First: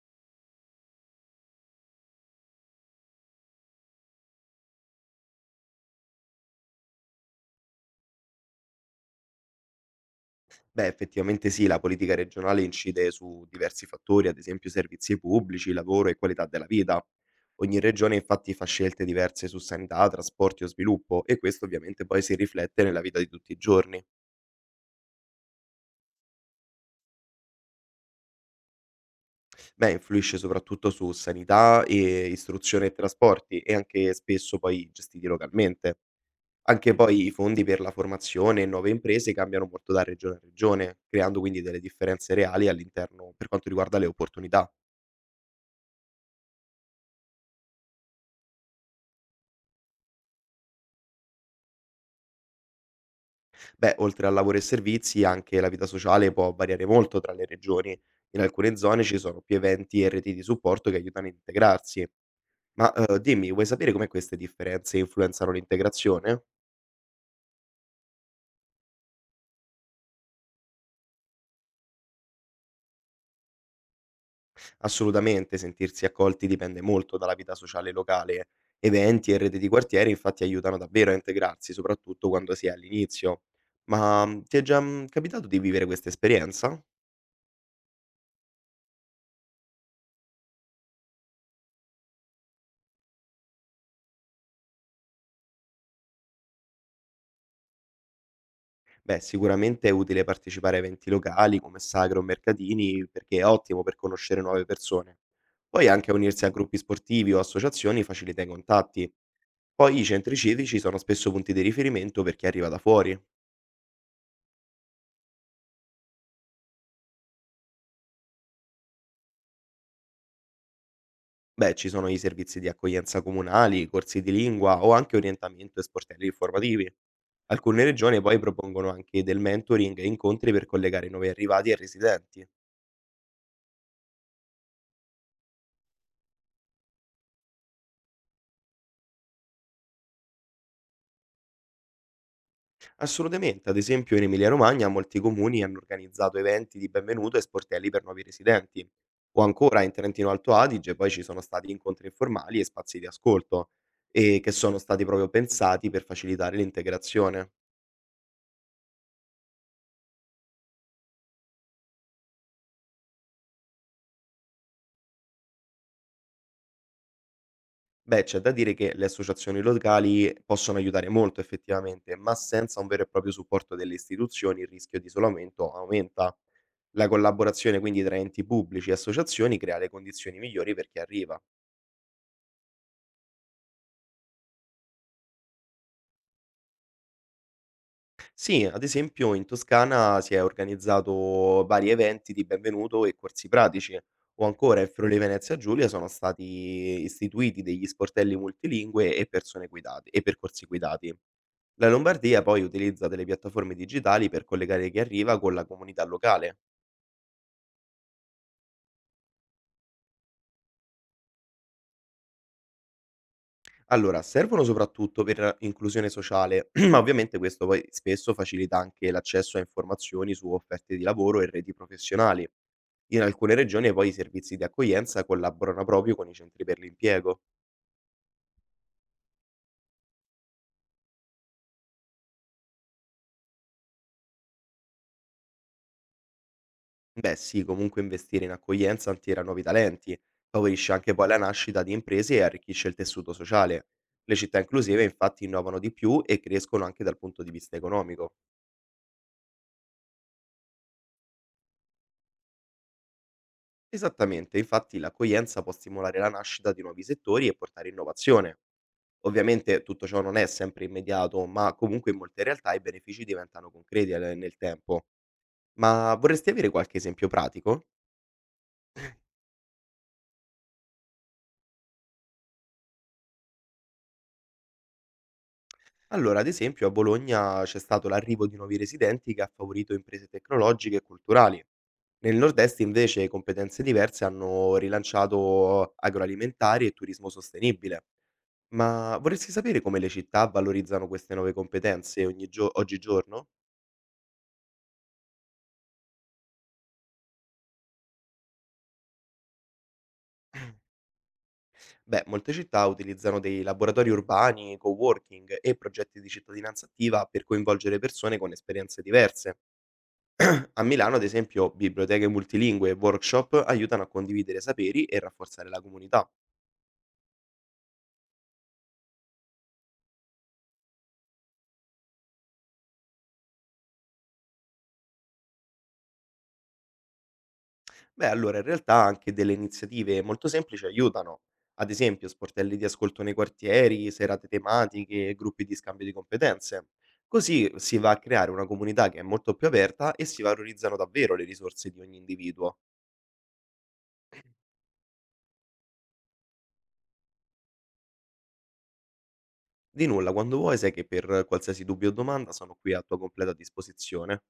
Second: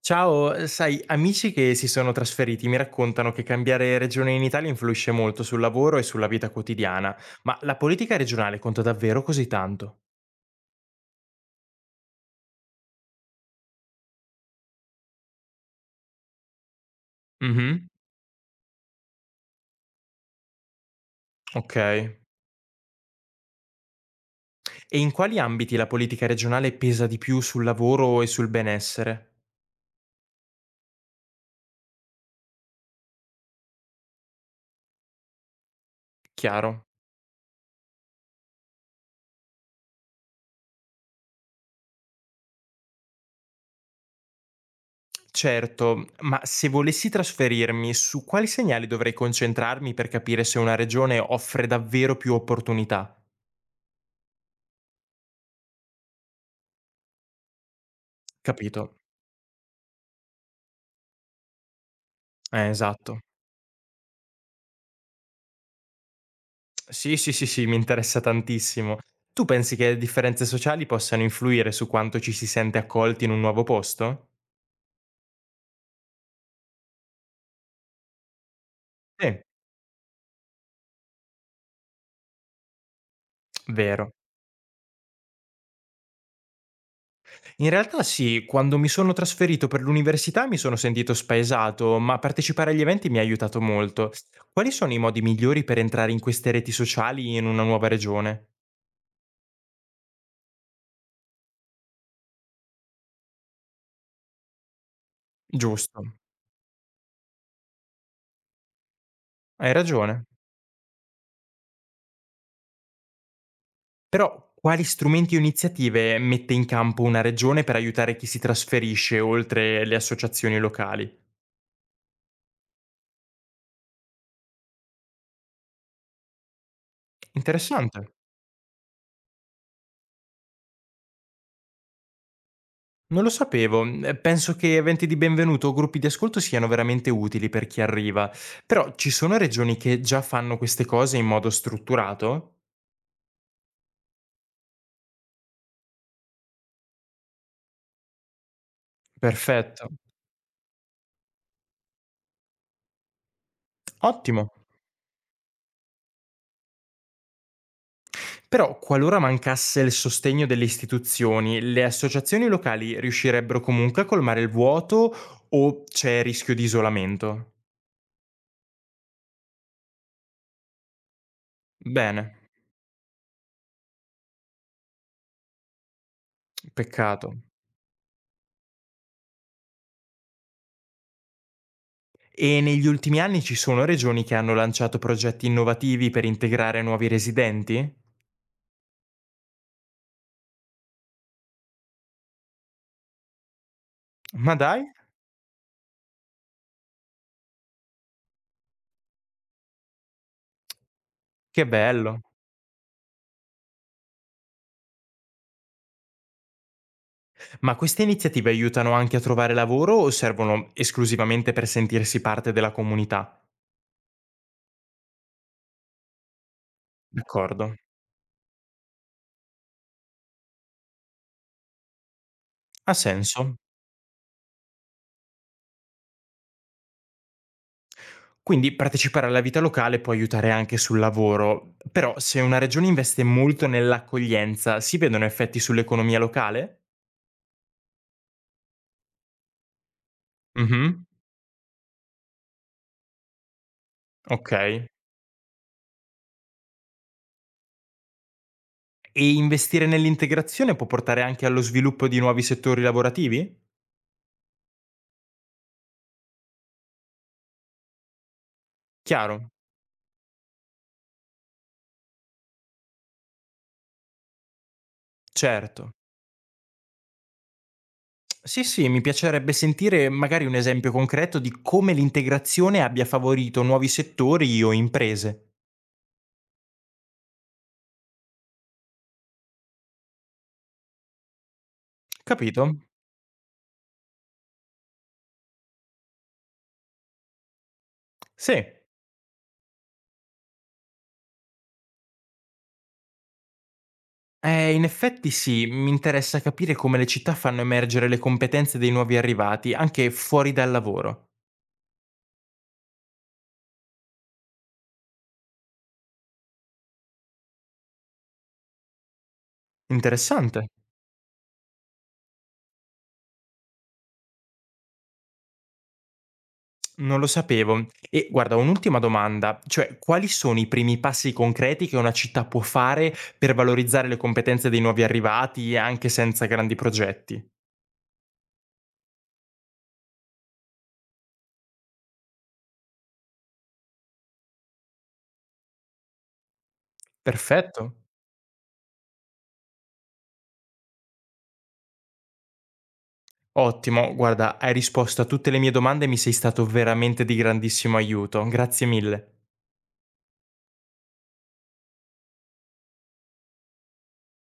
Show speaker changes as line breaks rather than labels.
Ciao, sai, amici che si sono trasferiti mi raccontano che cambiare regione in Italia influisce molto sul lavoro e sulla vita quotidiana, ma la politica regionale conta davvero così tanto?
Beh, effettivamente sì, la politica regionale incide su diversi fattori, ad esempio servizi pubblici, lavoro e qualità della vita. Ogni
Mhm,
regione infatti fa scelte diverse su sanità, trasporti o sviluppo e questo
ok.
ovviamente poi si riflette nella vita di tutti i giorni.
E in quali ambiti la politica regionale pesa di più sul lavoro e sul benessere?
Beh, influisce soprattutto su sanità e istruzione e trasporti e anche spesso poi gestiti localmente.
Chiaro.
Anche poi i fondi per la formazione e nuove imprese cambiano molto da regione a regione, creando quindi delle differenze reali all'interno per quanto riguarda le opportunità.
Certo, ma se volessi trasferirmi, su quali segnali dovrei concentrarmi per capire se una regione offre davvero più opportunità?
Beh, oltre al lavoro e servizi, anche la vita sociale può variare molto tra le regioni. In alcune
Capito.
zone ci sono più eventi e reti di supporto che aiutano a integrarsi. Ma
Esatto.
dimmi, vuoi sapere come queste differenze influenzano l'integrazione?
Sì, sì, sì, sì, mi interessa tantissimo. Tu pensi che le differenze sociali possano influire su quanto ci si sente accolti in un nuovo posto?
Assolutamente, sentirsi accolti dipende molto dalla vita sociale locale. Eventi e
Sì,
reti di quartiere infatti aiutano davvero a integrarsi, soprattutto quando si è all'inizio.
vero.
Ma ti è già capitato di vivere questa esperienza?
In realtà sì, quando mi sono trasferito per l'università mi sono sentito spaesato, ma partecipare agli eventi mi ha aiutato molto. Quali sono i modi migliori per entrare in queste reti sociali in una nuova regione?
Beh, sicuramente è utile partecipare a eventi locali come sagre o mercatini perché è ottimo per conoscere nuove persone. Poi
Giusto,
anche unirsi a gruppi sportivi o associazioni facilita i contatti.
hai
Poi i
ragione.
centri civici sono spesso punti di riferimento per chi arriva da fuori.
Però quali strumenti o iniziative mette in campo una regione per aiutare chi si trasferisce oltre le associazioni locali?
Beh, ci sono i servizi di accoglienza comunali, corsi di lingua o anche orientamento e sportelli informativi. Alcune
Interessante,
regioni poi propongono anche del mentoring e incontri per collegare i nuovi arrivati e residenti.
non lo sapevo. Mhmm, penso che eventi di benvenuto o gruppi di ascolto siano veramente utili per chi arriva, però ci sono regioni che già fanno queste cose in modo strutturato?
Assolutamente, ad esempio in Emilia-Romagna molti comuni hanno organizzato eventi di benvenuto e sportelli per nuovi residenti. O ancora
Perfetto,
in Trentino Alto Adige poi ci sono stati incontri informali e spazi di ascolto, e
ottimo.
che sono stati proprio pensati per facilitare l'integrazione.
Però qualora mancasse il sostegno delle istituzioni, le associazioni locali riuscirebbero comunque a colmare il vuoto o c'è rischio di isolamento?
Beh, c'è da dire che le associazioni locali possono aiutare molto effettivamente,
Bene,
ma senza un vero e proprio supporto delle istituzioni il rischio di isolamento aumenta. La
peccato.
collaborazione quindi tra enti pubblici e associazioni crea le condizioni migliori per chi arriva.
E negli ultimi anni ci sono regioni che hanno lanciato progetti innovativi per integrare nuovi residenti?
Sì, ad esempio in Toscana si è organizzato vari eventi di benvenuto e corsi pratici, o
Ma
ancora
dai,
in Friuli Venezia Giulia sono stati istituiti degli sportelli multilingue e persone guidate e percorsi guidati.
che
La
bello.
Lombardia poi utilizza delle piattaforme digitali per collegare chi arriva con la comunità locale.
Ma queste iniziative aiutano anche a trovare lavoro o servono esclusivamente per sentirsi parte della comunità?
Allora, servono soprattutto per inclusione sociale, ma ovviamente questo
D'accordo,
poi spesso facilita anche l'accesso a informazioni su offerte di lavoro e reti professionali.
ha
In alcune
senso.
regioni poi i servizi di accoglienza collaborano proprio con i centri per l'impiego.
Quindi partecipare alla vita locale può aiutare anche sul lavoro, però se una regione investe molto nell'accoglienza, si vedono effetti sull'economia locale?
Beh sì, comunque investire in accoglienza attira nuovi talenti,
Mh-mh,
favorisce anche poi la nascita di imprese e arricchisce il tessuto sociale. Le
ok.
città inclusive infatti innovano di più e crescono anche dal punto di vista economico.
E investire nell'integrazione può portare anche allo sviluppo di nuovi settori lavorativi?
Esattamente, infatti l'accoglienza può stimolare la nascita di nuovi settori e portare innovazione.
Chiaro,
Ovviamente tutto ciò non è sempre immediato, ma comunque in molte realtà i benefici diventano concreti nel tempo.
certo.
Ma vorresti avere qualche esempio pratico?
Sì, sì, mi piacerebbe sentire magari un esempio concreto di come l'integrazione abbia favorito nuovi settori o imprese.
Allora, ad esempio, a Bologna c'è stato l'arrivo di nuovi residenti che ha favorito imprese tecnologiche e culturali. Nel
Capito?
nord-est, invece, competenze diverse hanno rilanciato agroalimentari e turismo sostenibile.
Sì.
Ma vorresti sapere come le città valorizzano queste nuove competenze oggigiorno?
In effetti sì, mi interessa capire come le città fanno emergere le competenze dei nuovi arrivati, anche fuori dal lavoro.
Beh, molte città utilizzano dei laboratori urbani, coworking e progetti di cittadinanza attiva per coinvolgere persone con esperienze diverse.
Interessante.
A Milano, ad esempio, biblioteche multilingue e workshop aiutano a condividere saperi e rafforzare la comunità.
Non lo sapevo. E guarda, un'ultima domanda, cioè quali sono i primi passi concreti che una città può fare per valorizzare le competenze dei nuovi arrivati anche senza grandi progetti?
Beh, allora in realtà anche delle iniziative molto semplici aiutano. Ad esempio, sportelli di ascolto nei quartieri, serate tematiche e gruppi di scambio di competenze. Così
Perfetto.
si va a creare una comunità che è molto più aperta e si valorizzano davvero le risorse di ogni individuo.
Ottimo, guarda, hai risposto a tutte le mie domande e mi sei stato veramente di grandissimo aiuto. Grazie mille.
Di nulla, quando vuoi sai che per qualsiasi dubbio o domanda sono qui a tua completa disposizione.